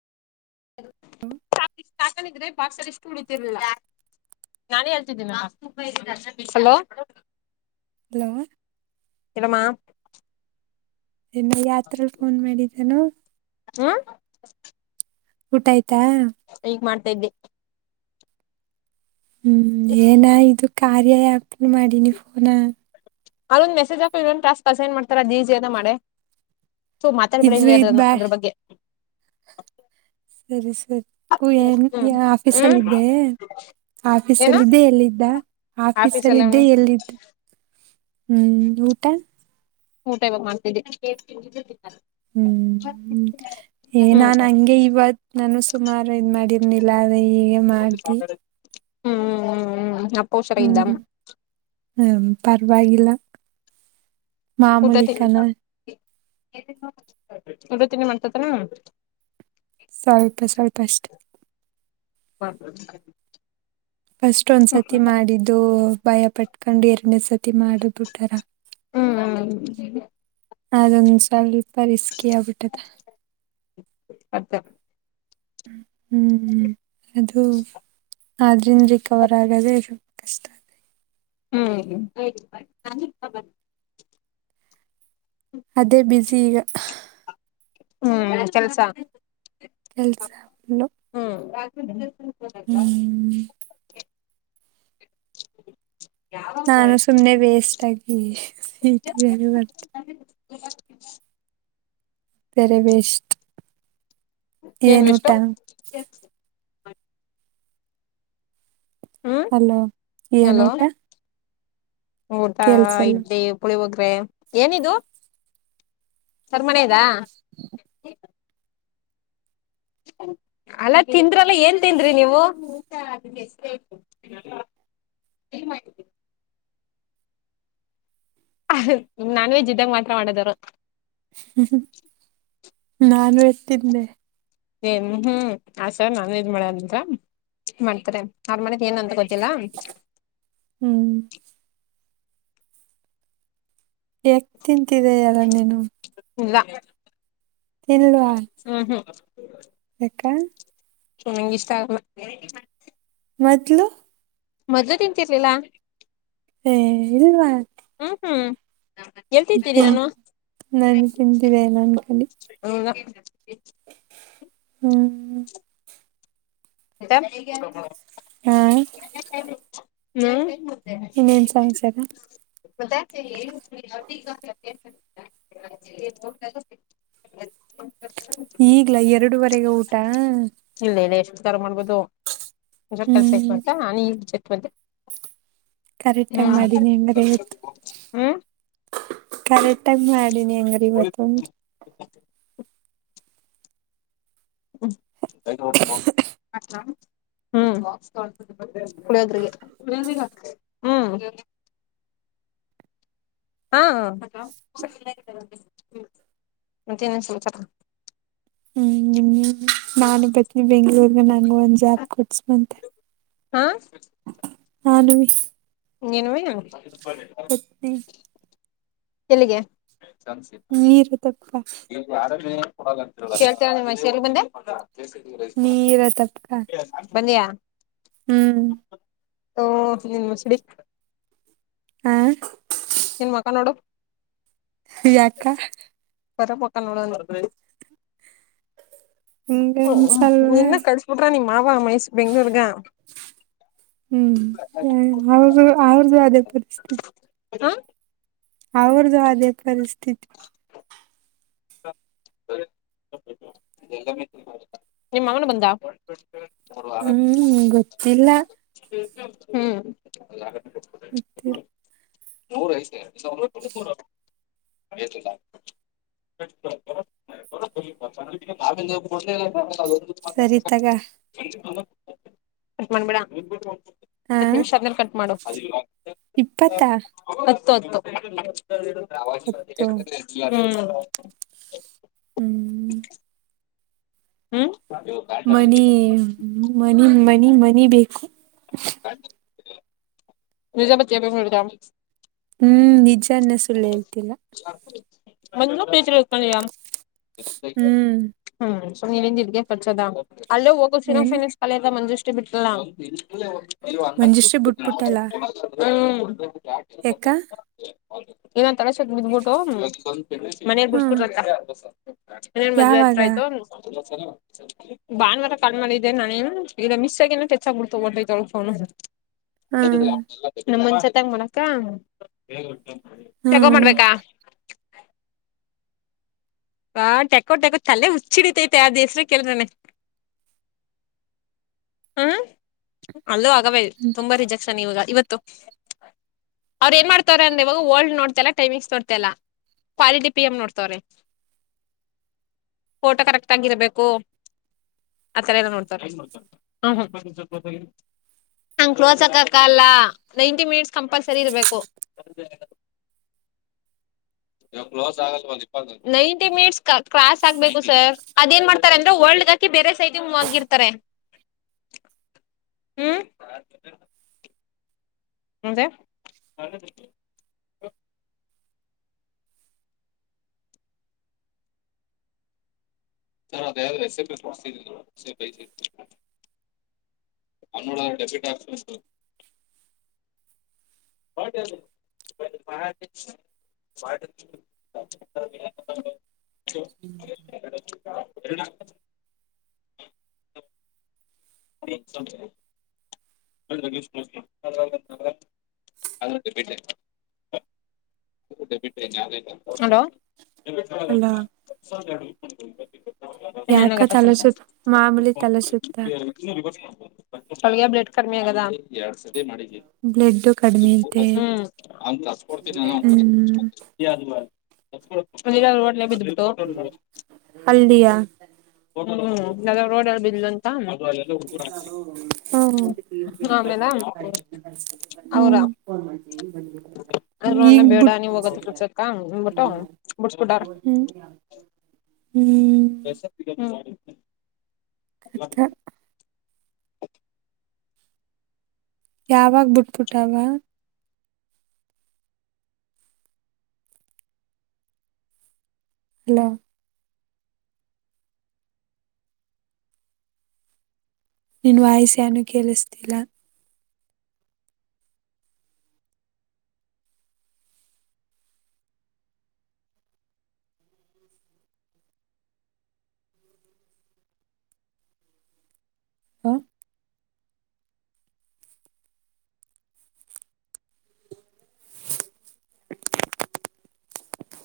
ಷ್ಟ ಹಾಕೊಂಡಿದ್ರೆ ಬಾಕ್ಸ ಇಷ್ಟು ಉಳಿತಿರ್ಲಿಲ್ಲ ನಾನೇ ಹೇಳ್ತಿದ್ದೀನಲೋ ಹಲೋ ಕೆಡಮ್ಮ [unintelligible] ಆತ್ರರ ಫೋನ್ ಮಾಡಿದ್ದಾನ ಹಾ ಊಟ ಆಯ್ತಾ ಈಗ್ ಮಾಡ್ತಾ ಇದ್ದೆ ಹ್ಮ್ ಏನ ಇದು ಕಾರ್ಯ ಆಪ್ನು ಮಾಡಿನಿ ಫೋನ ಅದೊ ಮೆಸೇ ಹಾಕ್ ಇದು ಸ್ಸೆ ಮಾಡ್ತಾರಡಡಿ ಜಿ ಅನ ಮಾಡೆ ಸೊ ಮಾತಾಡ್ಬೇಡ ಇದು ಇಲ್ಲಿ ಇದ್ ಅದ್ರನ್ನು ಬ್ಯಾ ಅದ್ರ ಬಗ್ಗೆ ಸರಿ ಸರಿ ಪೂ ಹ್ಮ್ ಹ್ಮ್ ಆಫೀಸಲ್ಲಿದ್ದೇ ಆಫೀಸ ಏನ ಅಲ್ಲ ಇದಿದ್ದೇ ಎಲ್ಲಿದ್ದ ಆಫೀಸ ಆಫೀಸ್ ಅಲ್ಲ ಎಲ್ಲ ಇದ್ದೇ ಎಲ್ಲಿದ್ದ ಹ್ಮ್ ಊಟ ಊಟ ಇವಾಗ ಮಾಡ್ತಿದ್ದ ಹ್ಮ್ ಏ ನಾನ್ ಹಂಗೆ ಇವತ್ ನಾನು ಸುಮಾರು ಇದ್ ಮಾಡಿ [unintelligible] ಲ್ಲಾದ ಹೀಗೆ ಮಾಡಿ ಹ್ಮ್ ಹುಷಾರಾಗಿದ್ದ ಹ್ಮ್ ಹ್ಮ ಪರ್ವಾಗಿಗಿಲ್ಲ ಹಊಟ ತಿ [unintelligible] ಡ [unintelligible] ತಿನಿ ಮಾಡ್ತತರ ಸ್ವಲ್ಪ ಸ್ವಲ್ಪ ಅಷ್ಟೇ ಹ್ಮ ಹ್ಮ ಫಸ್ಟ್ ಒಂದ್ ಸತಿ ಮಾಡಿದ್ದು ಭಯ ಪಟ್ಕೊಂಡು ಎರನೇ ಸತಿ ಮಾಡುದ್ ಬಿಟಾರ ಹ್ಮ್ ಅದೊಂದ ಸ್ವಲ್ಪ ರಿಸ್ಕಿ ಆಗ್ಬಿಟ್ಟದೆ ಅತ್ತ ಹ್ಮ್ ಅದು ಆದ್ರಿಂದ ರಿಕವರ್ ಆಗದೆೇ ಕಷ್ಟ ಹ್ಮ್ ಬ ಅದೇ ಬಝ ಈಗ ಹ್ಮ್ ಕೆಲ್ಸ ಕೆಲಸ ಹಾ ಹ್ಮ್ [inaudible] ನಾನು ಸುಮ್ನೆ ವೇಸ್ಟ್ ಆಗಿ ಬರ್ ಅ ಪೆರೆವಸ್ಟ್ ಏನ್ವಿಷ್ಟು ಹ್ಮ್ ಅಲ ಏನ್ ಹಲೋ ಊಟ ಊಟ ಕೇಳ್ಸಲ್ಲ ಇಡ್ಲಿ ಕುಳಿ ಹೋಗ್ರೆ ಏನಿದು ಸರ್ಮನೆದ ಅಲ್ಲ ತಿಂದ್ರಲ್ಲ ಏನ್ ತಿಂದ್ರಿ ನೀವು ಏನ್ ಮಾಡ ಮ್ ನಾನ್ ವೆಜ್ ಇದ್ದಾಗ ಮಾತ್ರ ಮಾಡೋದರು ಹ್ಮ ನಾನು ಎತಿದ್ದೆ ಏನ್ ಹ್ಮ್ ಆಸಾ ನಾನನ್ ಇದ್ ಮಾಡಂದ ಮಾಡ್ತಾರೆ ಆಾರ್ ಮಾಡಿದ ಏನ್ ಅಂತ ಗೊತ್ತಿಲ್ಲ ಹ್ಮ್ ಯಕ್ ತಿಂತಿದೆ ಅಲ್ಲ ನೀನು ಇಲ್ಲ ತಿಲ್ುವ ಹ್ಮ ಹ್ಮ ಹಕ್ಕ ಚೊ ನಿಗೆ ಇಷ್ಟ ಆ ಮತ್ಲು ಮದ್್ದದ ನಿಂತಿರ್ಲಿಲ್ಲ ಹ ಇಲ್ವಾ ಹ್ಮ್ ಹ್ಮ್ ಹೇಳ್ತಿದ್ದೀರಿ ತಿನ್ ನಾನು ನಾನು ತಿಂದಿದೆ ನನ್ ಕಲಿ ಹ್ಮ ಹ್ಮ ಎ ಹ್ಮ್ ಹ್ಮ್ ಇನ್ನೇನ್ ಸಮಾಚಾರ ಬ ಅ ಈಗ್ಲ ಎರಡುವರೆಗೆ ಊಟ ಇಲ್ಲ ಇಲ್ಲ ಎಷ್ಟು ತರ ಮಾಡ್ಬೋದು ಒ ಕೆಲ್ಸ ಆಯ್ತು ಹ್ಮ್ ಅಂತ ನಾನ ಈ ಜಟ್ ಬೆ ಕರೆಕ್ಟ್ ಆಗಿ ಮಾಡೀಿನಿ ಹೆಂಗದ ಇತ್ತು ಹ್ಮ ಕರೆಕ್ಟ್ ಟೈಮ್ ಮಾಡಿನಿ ಹಂಗ್ರ ಇವತ್ತಂದು ಕೋತಂಬ ಹ್ಮ್ ಕುಳಿಯದ್ರಿಗೆ ಹ್ಮ್ ಹಾ ದಿನ ಸಂಚ ಹ್ಮ್ ನಿನ್ನ ನಾನೇ ಪತ್ನಿ ಬೆಂಗ್ಳೂರ್ಗ ನಂಗ ಒಂದ್ ಜಾಬ್ ಕೊಟ್ಸ್ ಮಂತೆ ಹಾ ಹಾ ನಮ ನ್ವೇ ಹೆ ಎಲ್ಲಿಗೆ ಮೀರುದಪ್ಪ ಕೇಳ್ತೀರ ನಿ ಮೈಸೂ ಬಂದೆ ನೀರ ತಪ್ಪಕ ಬನ್ನಿಯಾ ಹ್ಮ್ ಹಓ ನೀನ್ ಮುಸಡಿ ಹ ನ್ ಮಕ್ಕ ನೋಡು ವಯಾಕ ವರ ಪೋಕೋ ಹಂಗ ಹ ಅನ್ಸಲ್ವಾ ನಿನ್ನ ಕಡಸ್ಬಿಟ್ರ ನಿಮ್ ಮಾವ ಮೈಸೂ ಬೆಂಗ್ಳೂರ್ಗ ಹ್ಮ್ ಅವ ಅವ್ರ್ದು ಅದೇ ಪರಿಸ್ಥಿತಿ ಹ ಅವ್ರದುು ಅದೇ ಪರಿಸ್ಥಿತಿ ನಿಮ್ಮ ಮಂಗನ ಬಂದ [inaudible] ಹ್ಮ್ ಗೊತ್ತಿಲ್ಲ ಹ್ಮ್ ಮತ್ತುತ್ತ ದೂ ಡ್ ಸರಿತಗ ಕಟ್ ಮಾಡಬೇಡ ಹತ್ತು ನಿಮಿಷ ಆದ್ಮೇಲೆ ಕಟ್ ಮಾಡು ಇಪ್ಪತ್ತ ಹತ್ತು ಹತ್ತು ಹತ್ತು ಹ್ಮ್ ಹ್ಮ್ ಮನ ಮನ ಮನಿ ಮನಿ ಬೇಕು ನಿಜೆ ಬಚೆ ಹೊಫಡದ ಹ್ಮ್ ನಿಜಾನ ಸುಳ್ಳು ಹೇಳ್ತನ ಒಂದ ಬಸ ಹ್ಮ್ ಹ್ಮ್ ಸೊ ನೀವೇಂದ ಇದಗೆ ಖರ್ಚದ ಅಲ್ಲೇ ಹೋಗೋ ಏನ ಸಿನೋಫಿನ್ ಕಳದ ಮಂಜುಷ್ಟು ಬಿಟ್ಟಲ ಮಂಜೆಷ್ರ ಬುಟ್ಪುಟಲ್ಲ ಹ್ಮ್ ಎ ಇನ್ನೊಂದು ತಡೆ ಸತ್ ಬಿದಬಿಟ್ಟು ಮನಾಗ ಹ್ಮ್ ಬಸ್ಬಿಟ್ರತ್ತ ನ್ ಮದ್ೆತ್ರ ಯಾವಾಗ ಆಯ್ತು ಭಾಾನುವಾರ ಕಣ್ಮಾಿದ್ದೆ ನಾನೇ ಇಗ ಮಿಸ್ ಆಗನ ಹೆಚ್ಚಾಗಬಿಡ್ತೋಂತ ತೊಳ್ೋ ಹ್ಮ್ ನಮ ಮುನ್ಸತಂಗ ಮಾಡಕ್ಕ ತಗೋ ಹ್ಮ್ ಮಾಡ್ಬೇಕಾ ಬಾ ತಕೋ ತಕೋ ತೆ ಹುಚ್ಚಿಡಿತೈತೆ ಆ ದೇಸ್ರ ಕೆೇಳದ್ರನನೆ ಹಾ ಅಲ್ಲೂ ಆಗಬೇಕೇ ತುಂಬಾ ರಿಜೆಕ್ಷನ್ ಇವಾಗ ಇವತ್ತು ಅವ್ರ ಏನ್ ಮಾಡ್ತಾರ ಅಂದ್ರ ಇವಾಗಓಲ್ಡ್ ನೋತಾಲ್ಲ ೈಮಿಂಗ್ಸ್ ನಡ್ತಲ್ಲ ಪಾಲಿ ಡಿ ಪಿ ಎಮ್ ನೋಡ್ತವ್ರೆ ಫೋಟೋ ಕರೆಕ್ಟ್ ಆಗಿ ಇರ್ಬೇಕು ಆತರ ಎಲ್ಲ ನೋಡ್ತಾರೆ ಹ ಹ ಬ ಬ ನ್ ಕ್ಲೋಸ್ ಆಕಕಲ್ಲ ನೈಂಟಿ ಮಿನಿಟ್ಸ್ ಕಂಪಲ್ಸರಿ ಇರ್ಬೇಕು ಇವ ಕ್ಲೋಸ್ ಆಗಲ್ ಇಪ್ಪ ನೈಂಟಿ ಮಿನಿಟ್ಸ್ ಕ್ರಾಸ್ ಆಗ್ಬೇಕು ಸರ್ ಅದ ಏನ್ ಮಾಡ್ತಾರೆ ಅಂದ್ರೆ ವರ್ಲ್ಡ್ಗ ಹಾಕಿ ಬೇರೆ ಸೈಟ ಆಗಿರ್ತಾರೆ [inaudible] ಹ್ಮ್ ಹದ ಚ ದ ಅವೋಡ ಡೆಫಿಟ್ ಆತ ಹ ಬ [inaudible] ಎ [inaudible] [inaudible] [unintelligible] ಬಿಟ್ಟ ಬಿಟ್ಟೇನೆ ಹಲೋ [inaudible] ಅಲ್ಲ ಯಾಕ ಇನ್ನೇನಾಗತ್ತ ಸಂಸ ತಲಸುತ್ತ ಮಾಮೂಲಿ ತಲಸುತ್ತ ಬ್ಲಡ್ ಕರ್ಮಿ ಆಗದ ಸರಿ ಬ್ಲಡ್ ಕಡಿಮೆ ಅಂತೆ ಅಂತ ಸ್ಫರ್ನ ಉಂಟ ಹ್ಮ್ ಟ್ಟ [inaudible] ಅಲದಿಯಾ ಹ್ಮ ರೋಡ ಬಲ್ಂತ ಹ ಹ್ಮ್ ಆಮೇಲೆ ಅವ್ರ ಅದ್ರನ್ನ ಈಗ್ ಬೇಡ ಬಿಟ್ಟ ನೀವ್ ಹೋಗದ ಕೆಲ್ಸಕ್ಕ ಅಂದ್ಬಿಟ್ಟು ಹ್ಮ್ ಬಿಡ್ಸ್ಬಿಟಾರ. ಹ್ಮ್ [inaudible] ಥ- [unintelligible] ಯಾವಾಗ ಬಿಟ್ಬಿಟ್ಟಾವ ಹಲೋ ನಿನ್ ನಿನ್ನ ವಾಯ್ಸ್ ಏನು ಕೇಳಿಸ್ತಿಲ್ಲ ಹಾ